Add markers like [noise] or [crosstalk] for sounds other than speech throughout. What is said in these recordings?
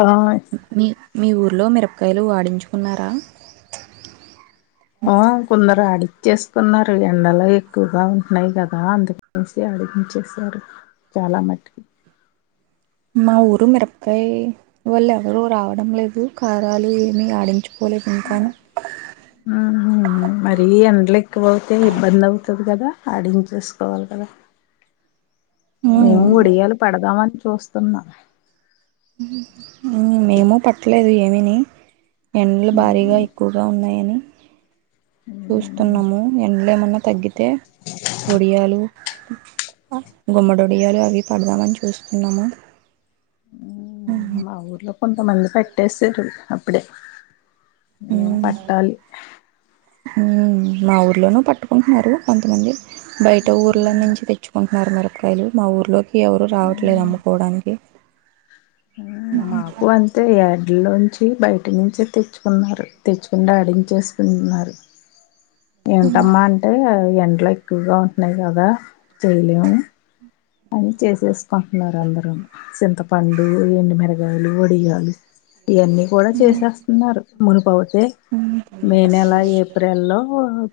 ఆ మీ మీ ఊరిలో మిరపకాయలు వాడించుకున్నారా? ఆ కుందరు ఆడి చేసుకున్నారు ఎండలు ఎక్కువగా ఉంటున్నాయి కదా అందుకేసి అడిగించేశారు చాలా మటుకి మా ఊరు మిరపకాయ వాళ్ళు ఎవరు రావడం లేదు. కారాలు ఏమి ఆడించు ఉహు. మరీ ఎండలు ఎక్కువ అవుతే ఇబ్బంది అవుత కదా ఆడించేసుకోవాలి కదా. ఉమ్, మేము ఒడియలు పెడదామని చూస్ తున్నా. మేము పట్టలేదు ఏమి ని ఎండ్లు భారీగా ఎక్కువగా ఉన్నాయ్ ఉ చూస్తున్నాము ఎండ్లు ఏమన్నా తగ్గితే ఒడియాలు హా గుమ్మడి ఒడియలు అవి పడదామని చూస్తున్నాము. ఊ మా ఊర్లో కొంతమంది పెట్టేసారు అప్పుడే మేము ఉమ్, పట్టాలి ఇలోనూ పట్టుకుంటున్నారు కొంతమంది బయట ఊర్ల నుంచి తెచ్చుకున్ నర్ మిరకాయలు మా ఊర్లోక్ ఎవరు రావట్లేదు అమ్ముకోవడానికి ఉ మాకు అంతే ఎడ్లోంచి టి బయట నుంచే తెచ్చుకున్నారు, తెచ్చుకుని అడించేస్తున్నారు ఏంటమ్మా అంటే ఎండ్లో ఎక్కువగా ఉంటున్నాయి కదా చేయలేము. అని చేసేసుకుంటున్నారు అందరు చింతపండు ఎండుమిరగాయలు వడియాలు ఇవన్నీ కూడా చేసేస్తన్నారు మునుపౌతే మే నెలా ఏప్రిల్ లో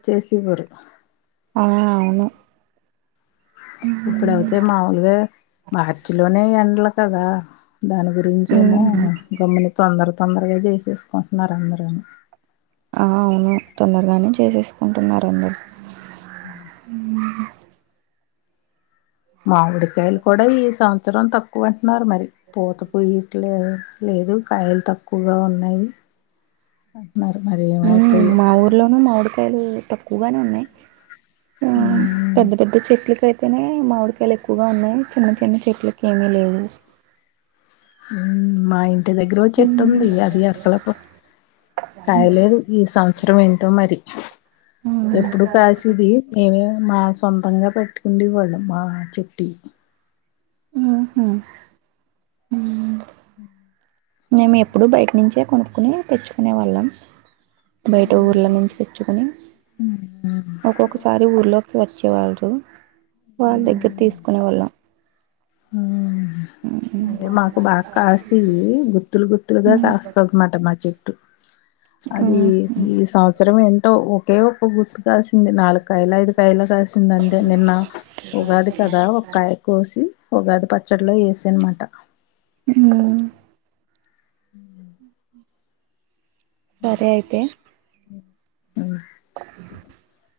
చేసి ఇవ్వరు ను ఇప్పుడౌవతే మాములుగా మార్చి లోనే ఎండ్ల తదా దాని గురించి ఏమో మ్మ్ గమని తొందర్ తొందరగా చేసేసుకుట్నారు అందరు ఆ అవును తొందరగానే చేసేసుకుంటున్నారు అందరు ఆ మామిడికాయలు కూడా ఈ సంవత్సరం తక్ క్వాన్ ఉన్నారు మరి పోత పోయిట్లే లేదు కాయల్ తక్కువగా ఉన్నాయి ఆ ఉ మా ఊర్లోను మామిడిక్ తెలు తక్కువగానే ఉన్నాయ్ ఆ పెద్ద పెద్ద చెట్లుకై అయితేనే మామిడికాయలు ఎక్కువగా ఉన్నాయ్, చిన్న చిన్న చెట్లలకి ఏమీ లేవు. ఉ మై ఇంటి దగ్గర ఓ చెట్టు ఉంది అది అసలు క కాయలేదు ఈ సంవత్సరం ఏంటో మరి. మ్మ్ ఎప్పుడు కాసిది నేనేమే మా సొంతంగా పెట్టుకుండే వాళ్ళం మా చెట్టుయి ఊహు [inaudible] మేము ఎప్పుడూ బయట్నించే కొనుక్కునే తెచ్చుకునే వాళ్ళం బయట ఊర్ళ నుంచి తెచ్చుకొని ఒక్కొక్కసారి ఊర్లోకి వ చ్చె వాల్ రు వాళ్దగ్గర్ తీసుకునే వాళ్ళం హా అదే మాకు బా కాసేయి గు త్తులు గుత్తులుగా మ్మ్ కాస్తన్నమాట మా చెట్టు అదీ మ్మ్ ఈ సంవత్సరం లో ఒకే ఒక్క గుత్తు కాసింది నాలుక్కాయలు ఐదు కాయలు కాస్ సిందింతే నిన్న ఉగాది కదా ఒక్కాయ కోసి ఉగాది పచ్చడిలో ఏసన్మాట ఇంగా [inaudible] [inaudible] అయితే [unintelligible] [inaudible]